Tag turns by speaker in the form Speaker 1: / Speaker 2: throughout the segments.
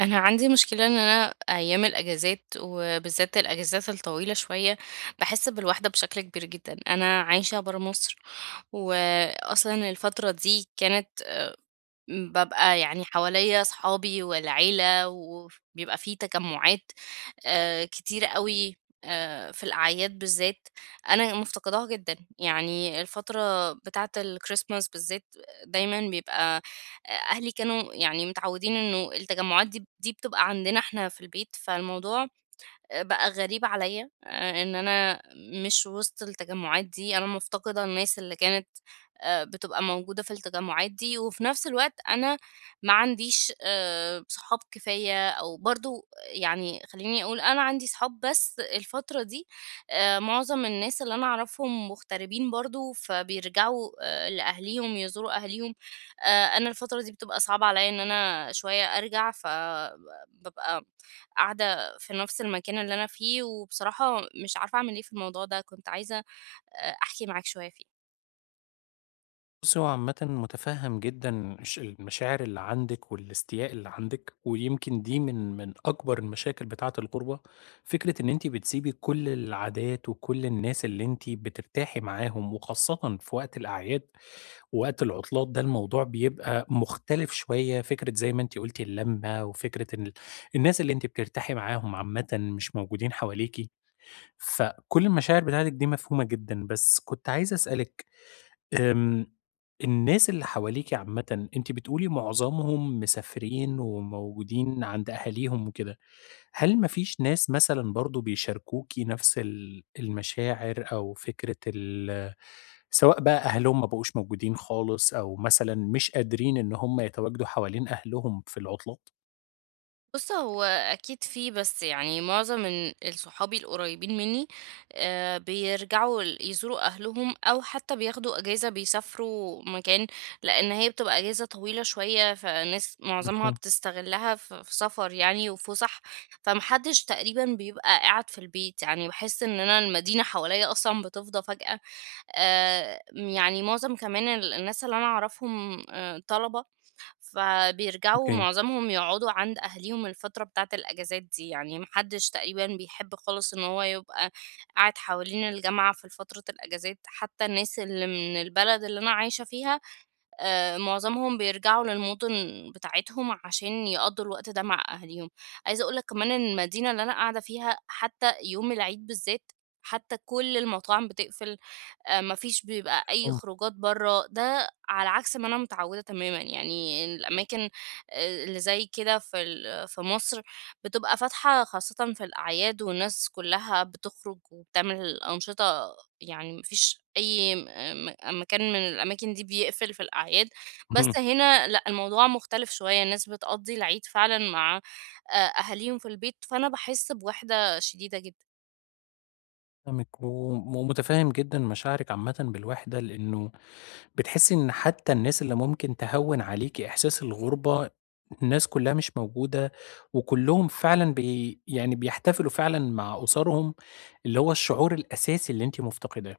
Speaker 1: أنا عندي مشكلة إن أنا أيام الأجازات وبالذات الأجازات الطويلة شوية باحس بالوحدة بشكل كبير جدًا، أنا عايشة برّه مصر، وأصلًا الفترة دي كانت بابقى يعني حواليّا صحابي والعيلة وبيبقى في تجمعات. كتير أوي في الأعياد بالذات، أنا مفتقداها جدًا، يعني الفترة بتاعة الChristmas بالذات دايمًا بيبقى أهلي كانوا يعني متعودين إنه التجمعات دي بتبقى عندنا إحنا في البيت، فالموضوع بقى غريب عليّا إن أنا مش وسط التجمُّعات دي، أنا مفتقدة الناس اللي كانت بتبقى موجودة في التجمُّعات دي، وفي نفس الوقت أنا ما عنديش صحاب كفاية أو برضه يعني خلّيني أقول أنا عندي صحاب بس الفترة دي معظم الناس اللي أنا أعرفهم مغتربين برضه، فبيرجعوا لأهاليهم، يزوروا أهاليهم. أنا الفترة دي بتبقى صعبة عليّا إن أنا شوية أرجع، فبابقى قاعدة في نفس المكان اللي أنا فيه، وبصراحة مش عارفة أعمل إيه في الموضوع ده، كنت عايزة أحكي معاك شوية فيه.
Speaker 2: بُصّي، هو عامةً مُتفهِّم جدًا المشاعر اللي عندِك والاستياء اللي عندِك، ويمكن دي من أكبر المشاكل بتاعة الغُربة، فكرة إن أنتِ بتسيبي كل العادات وكل الناس اللي أنتِ بترتاحي معاهم، وخاصةً في وقت الأعياد ووقت العطلات، ده الموضوع بيبقى مختلف شوية. فكرة زي ما أنتِ قُلتِ اللمة، وفكرة إن الناس اللي أنتِ بترتاحي معاهم عامةً مش موجودين حواليكِ، فكل المشاعر بتاعتِك دي مفهومة جدًا. بس كنت عايز أسألِك، آمم، الناس اللي حواليكِ عامةً، أنتِ بتقولي معظمهم مسافرين وموجودين عند أهاليهم وكده، هل ما فيش ناس مثلًا برضه بيشاركوكِ نفس المشاعر أو فكرة سواء بقى أهلهم ما بقوش موجودين خالص أو مثلًا مش قادرين إن هم يتواجدوا حوالين أهلهم في العطلات؟
Speaker 1: بُص، هو أكيد في، بس يعني معظم صحابي القريبين مني، بيرجعوا يزوروا أهلهم أو حتى بياخدوا أجازة بيسافروا مكان، لإن هي بتبقى أجازة طويلة شوية، فالناس معظمها
Speaker 2: مفهوم.
Speaker 1: بتستغلها في سفر يعني وفُسح، فما حدش تقريبًا بيبقى قاعد في البيت، يعني باحس إن أنا المدينة حواليّا أصلًا بتفضى فجأة، يعني معظم كمان الناس اللي أنا أعرفهم، طلبة، فبيرجعوا
Speaker 2: أوكي.
Speaker 1: معظمهم يقعدوا عند أهاليهم الفترة بتاعة الأجازات دي، يعني ما حدش تقريبًا بيحب خالص إن هو يبقى قاعد حوالين الجامعة في فترة الأجازات، حتى الناس اللي من البلد اللي أنا عايشة فيها، معظمهم بيرجعوا للمدن بتاعتهم عشان يقضّوا الوقت ده مع أهاليهم. عايزة أقول لك كمان إن المدينة اللي أنا قاعدة فيها حتى يوم العيد بالذات، حتى كل المطاعم بتقفل، ما فيش بيبقى أي
Speaker 2: مفهوم.
Speaker 1: خروجات برّه، ده على عكس ما أنا متعودة تمامًا، يعني الأماكن، اللي زي كده في في مصر بتبقى فاتحة خاصةً في الأعياد والناس كلّها بتخرج وبتعمل أنشطة، يعني ما فيش أي م آه، م مكان من الأماكن دي بيقفل في الأعياد،
Speaker 2: اهم،
Speaker 1: بس هنا لأ، الموضوع مختلف شوية، الناس بتقضّي العيد فعلًا مع أهاليهم في البيت، فأنا باحس بوِحدة شديدة جدًا.
Speaker 2: فاهمِك، ومتفهم جدًا مشاعرِك عامةً بالوحدة، لإنه بتحسي إن حتى الناس اللي ممكن تهوّن عليكِ إحساس الغُربة، الناس كُلّها مش موجودة، وكُلّهم فعلًا بي يعني بيحتفلوا فعلًا مع أسرهم، اللي هو الشعور الأساسي اللي أنتِ مفتقداه.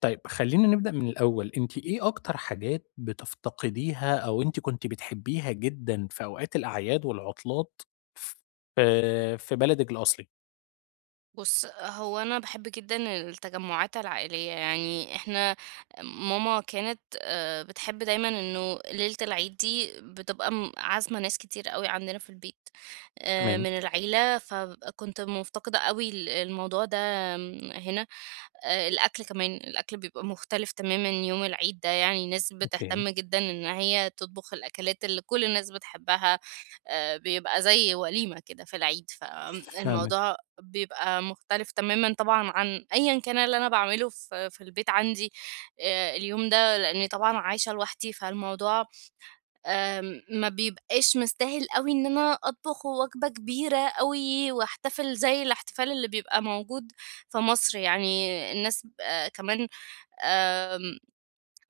Speaker 2: طيب خلّينا نبدأ من الأول، أنتِ إيه أكتر حاجات بتفتقديها أو أنتِ كنتِ بتحبيها جدًا في أوقات الأعياد والعطلات ف في بلدِك الأصلي؟
Speaker 1: بُص، هو أنا باحب جدًا التجمعات العائلية، يعني إحنا ماما كانت بتحب دايمًا إنه ليلة العيد دي بتبقى عازمة ناس كتير أوي عندنا في البيت
Speaker 2: تمام.
Speaker 1: من العيلة، فكنت مفتقدة أوي الموضوع ده هنا. الأكل كمان، الأكل بيبقى مختلف تمامًا يوم العيد ده، يعني ناس
Speaker 2: أوكي.
Speaker 1: بتهتم جدًا إن هي تطبخ الأكلات اللي كل الناس بتحبها، بيبقى زي وليمة كده في العيد،
Speaker 2: فاهمِك.
Speaker 1: فالموضوع بيبقى مختلف تمامًا طبعًا عن أيًا كان اللي أنا باعمله في البيت عندي اليوم ده، لإني طبعًا عايشة لوحدي، فالموضوع ما بيبقاش مستاهل أوي إن أنا أطبخ وجبة كبيرة أوي واحتفل زي الاحتفال اللي بيبقى موجود في مصر، يعني الناس كمان آمم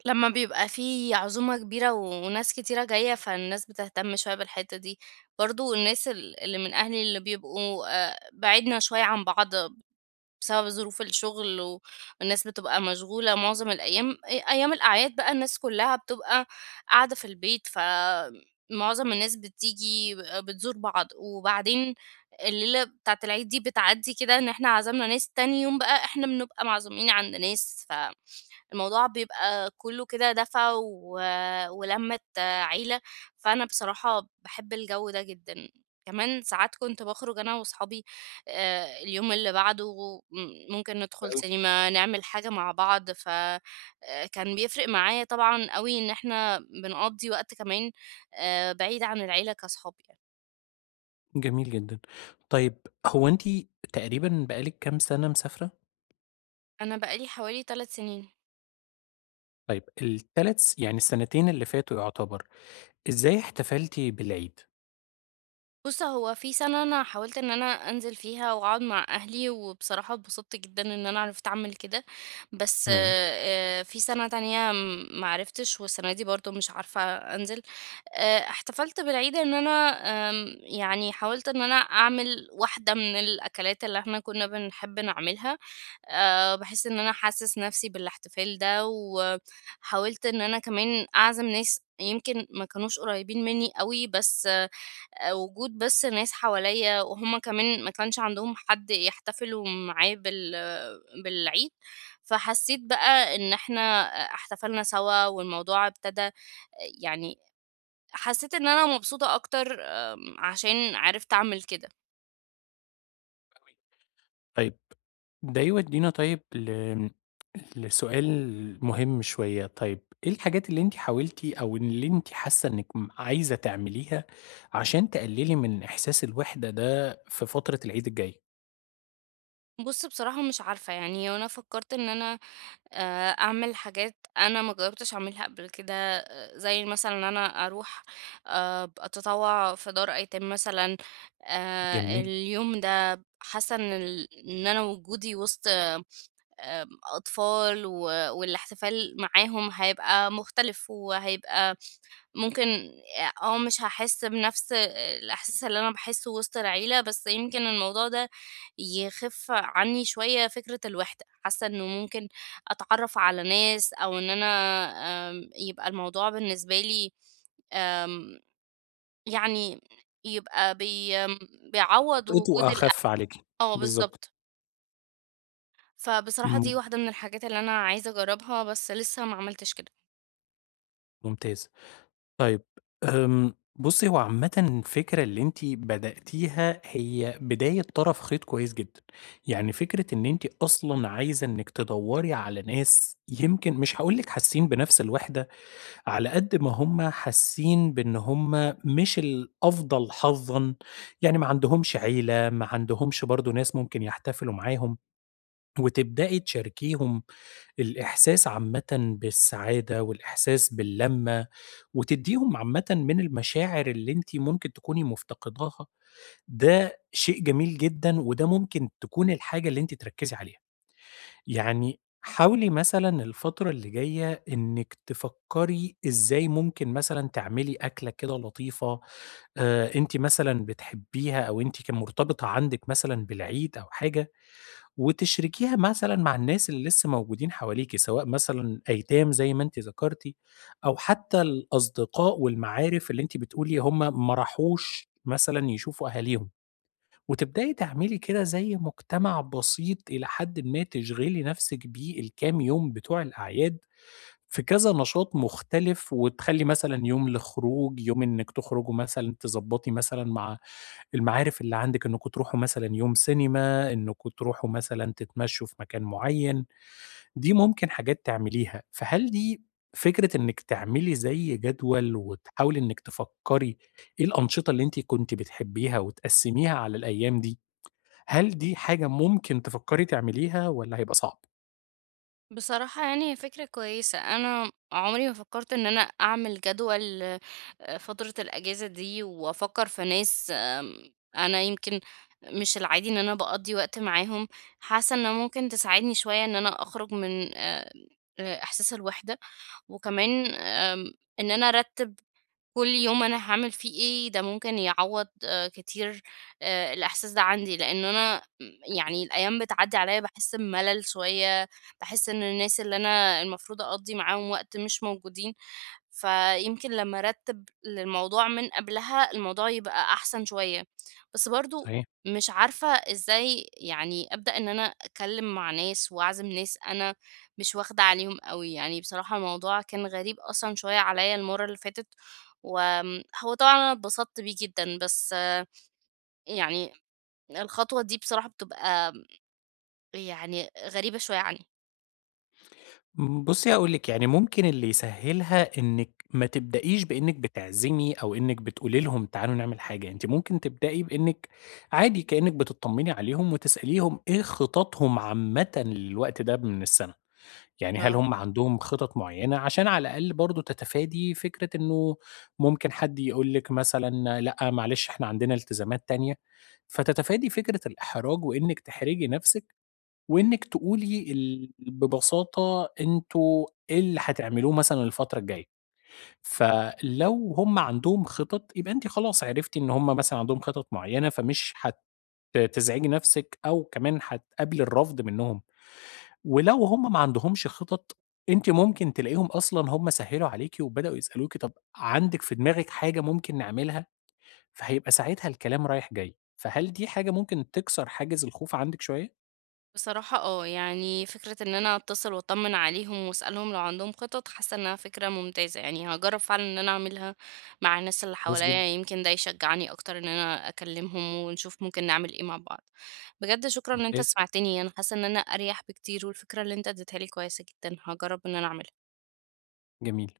Speaker 1: لمّا بيبقى في عزومة كبيرة وناس كتيرة جاية، فالناس بتهتم شوية بالحتة دي. برضه الناس اللي من أهلي اللي بيبقوا بعِدنا شوية عن بعض بسبب ظروف الشغل والناس بتبقى مشغولة معظم الأيام، أيام الأعياد بقى الناس كلّها بتبقى قاعدة في البيت، فمعظم الناس بتيجي بتزور بعض، وبعدين الليلة بتاعة العيد دي بتعدّي كده إن إحنا عزمنا ناس، تاني يوم بقى إحنا بنبقى معزومين عند ناس الموضوع بيبقى كُلّه كده دفا ولمّة عيلة، فأنا بصراحة باحب الجو ده جدًا. كمان ساعات كنت باخرج أنا وأصحابي، اليوم اللي بعده ممكن ندخل سينما، نعمل حاجة مع بعض، ف كان بيفرق معايا طبعًا أوي إن إحنا بنقضّي وقت كمان بعيد عن العيلة كأصحاب يعني.
Speaker 2: جميل جدًا. طيب، هو أنتِ تقريبًا بقى لِك كام سَنة مسافرة؟
Speaker 1: أنا بقى لي حوالي 3 سنين.
Speaker 2: طيب ال3 يعني السنتين اللي فاتوا يعتبر، إزاي احتفلتِ بالعيد؟
Speaker 1: بُص، هو في سَنة أنا حاولت إن أنا أنزل فيها وأقعد مع أهلي، وبصراحة اتبسطت جدًا إن أنا عرفت أعمل كده، بس
Speaker 2: تمام.
Speaker 1: في سَنة تانية ما عرفتش، والسَنة دي برضه مش عارفة أنزل. احتفلت بالعيد إن أنا يعني حاولت إن أنا أعمل واحدة من الأكلات اللي إحنا كنا بنحب نعملها، بحيث إن أنا أحسِّس نفسي بالاحتفال ده، وحاولت إن أنا كمان أعزم ناس يمكن ما كانوش قريبين مني أوي، بس وجود بس ناس حواليّا وهُم كمان ما كانش عندهم حد يحتفلوا معاه بالعيد، فحسّيت بقى إن إحنا احتفلنا سوا والموضوع ابتدا، يعني حسّيت إن أنا مبسوطة أكتر عشان عرفت أعمل كده.
Speaker 2: أوي. طيب، ده يودينا طيب لسؤال مهم شوية. طيب، إيه الحاجات اللي أنتِ حاولتِ أو اللي أنتِ حاسة إنِّك عايزة تعمليها عشان تقللي من إحساس الوحدة ده في فترة العيد الجاي؟
Speaker 1: بُص بصراحة مش عارفة، يعني هو أنا فكّرت إن أنا، أعمل حاجات أنا ما جرّبتش أعملها قبل كده، زي مثلًا إن أنا أروح، أتطوّع في دار أيتام مثلًا،
Speaker 2: جميل.
Speaker 1: اليوم ده حاسة إن أنا وجودي وسط أطفال والاحتفال معاهم هيبقى مختلف وهيبقى ممكن، مش هاحس بنفس الإحساس اللي أنا باحسه وسط العيلة، بس يمكن الموضوع ده يخف عني شوية فكرة الوِحدة، حاسة إنه ممكن أتعرّف على ناس أو إن أنا، يبقى الموضوع بالنسبة لي، آمم، يعني يبقى بي آمم، بيعوّض وجود
Speaker 2: وطئته أخف عليكِ.
Speaker 1: آه
Speaker 2: بالضبط.
Speaker 1: بالضبط، فبصراحة
Speaker 2: إمم،
Speaker 1: دي واحدة من الحاجات اللي أنا عايزة أجرّبها، بس لسه ما عملتش كده.
Speaker 2: ممتاز. طيب، بُصّي، هو عامةً الفكرة اللي أنتِ بدأتيها هي بداية طرف خيط كويس جدًا. يعني فكرة إن أنتِ أصلًا عايزة إنِّك تدوّري على ناس، يمكن مش هاقول لِك حاسين بنفس الوحدة، على قد ما هُم حاسين بإن هُم مش الأفضل حظًا، يعني ما عندهمش عيلة، ما عندهمش برضه ناس ممكن يحتفلوا معاهم. وتبدأي تشاركيهم الإحساس عامةً بالسعادة والإحساس باللمّة، وتدّيهم عامةً من المشاعر اللي أنتِ ممكن تكوني مفتقداها. ده شيء جميل جدًا، وده ممكن تكون الحاجة اللي أنتِ تركّزي عليها. يعني حاولي مثلًا الفترة اللي جاية إنِّك تفكّري إزاي ممكن مثلًا تعملي أكلة كده لطيفة، أنتِ مثلًا بتحبّيها أو أنتِ كان مرتبطة عندِك مثلًا بالعيد أو حاجة، وتشركيها مثلًا مع الناس اللي لسه موجودين حواليكِ، سواء مثلًا أيتام زي ما أنتِ ذكرتِ، أو حتى الأصدقاء والمعارف اللي أنتِ بتقولي هم ما راحوش مثلًا يشوفوا أهاليهم. وتبدئي تعملي كده زي مجتمع بسيط إلى حدٍ ما تشغلي نفسِك بيه الكام يوم بتوع الأعياد في كذا نشاط مختلف، وتخلّي مثلًا يوم لخروج، يوم إنِّك تخرجوا مثلًا، تضبّطي مثلًا مع المعارف اللي عندِك إنكم تروحوا مثلًا يوم سينما، إنكم تروحوا مثلًا تتمشوا في مكان معيّن. دي ممكن حاجات تعمليها. فهل دي فكرة إنِّك تعملي زي جدول وتحاولي إنِّك تفكّري إيه الأنشطة اللي أنتِ كنتِ بتحبيها وتقسّميها على الأيام دي، هل دي حاجة ممكن تفكّري تعمليها والّا هيبقى صعب؟
Speaker 1: بصراحة يعني هي فكرة كويسة أنا عمري ما فكرت إن أنا أعمل جدول فترة الأجازة دي وأفكر في ناس، أنا يمكن مش العادي إن أنا بقضي وقت معاهم، حاسة إن ممكن تساعدني شوية إن أنا أخرج من، إحساس الوحدة وكمان، إن أنا أرتب كل يوم أنا هاعمل فيه إيه، ده ممكن يعوّض كتير الإحساس ده عندي، لإن أنا يعني الأيام بتعدّي عليّا باحس بملل شوية، باحس إن الناس اللي أنا المفروض أقضّي معاهم وقت مش موجودين. فيمكن لمّا أرتّب للموضوع من قبلها، الموضوع يبقى أحسن شوية. بس برضه مش عارفة إزاي يعني أبدأ إن أنا أتكلّم مع ناس وأعزم ناس أنا مش واخدة عليهم أوي. يعني بصراحة الموضوع كان غريب أصلًا شوية عليّا المَرّة اللي فاتت، هو طبعًا أنا اتبسطت بيه جدًا، بس يعني الخطوة دي بصراحة بتبقى يعني غريبة شوية عني.
Speaker 2: إمم، بُصّي هاقول لِك، يعني ممكن اللي يسهّلها إنِّك ما تبدأيش بإنِّك بتعزمي أو إنِّك بتقولي لهم تعالوا نعمل حاجة. أنتِ ممكن تبدئي بإنِّك عادي كإنِّك بتطمّني عليهم وتسأليهم إيه خططهم عامةً للوقت ده من السَنة. يعني هل
Speaker 1: آه.
Speaker 2: هم عندهم خطط معيّنة، عشان على الأقل برضه تتفادي فكرة إنه ممكن حد يقول لِك مثلًا لأ معلش إحنا عندنا التزامات تانية، فتتفادي فكرة الإحراج وإنِّك تحرجي نَفْسِك، وإنِّك تقولي ببساطة أنتم إيه اللي هتعملوه مثلًا الفترة الجاية. فلو هُم عندهم خطط يبقى أنتِ خلاص عرفتِ إن هُم مثلًا عندهم خطط معيّنة، فمش تزعجي نفسِك أو كمان هتقابلي الرفض منّهم. ولو هُم ما عندهمش خطط، أنتِ ممكن تلاقيهم أصلًا هُم سهّلوا عليكِ وبدأوا يسألوكِ طَب عندِك في دماغِك حاجة ممكن نعملها؟ فهيبقى ساعتها الكلام رايح جاي. فهل دي حاجة ممكن تكسر حاجز الخوف عندِك شوية؟
Speaker 1: بصراحة يعني فكرة ان انا اتصل واطمن عليهم واسألهم لو عندهم خطط، حاسة انها فكرة ممتازة، يعني هجرب فعلا ان انا اعملها مع الناس اللي
Speaker 2: كويس جدًا.
Speaker 1: حواليا، يمكن ده يشجعني اكتر ان انا اكلمهم ونشوف ممكن نعمل ايه مع بعض. بجد شكرا ان انت
Speaker 2: ممتاز.
Speaker 1: سمعتني، انا حاسة ان انا اريح بكتير، والفكرة اللي انت اديتها لي كويسة جدا، هجرب ان انا اعملها
Speaker 2: جميل.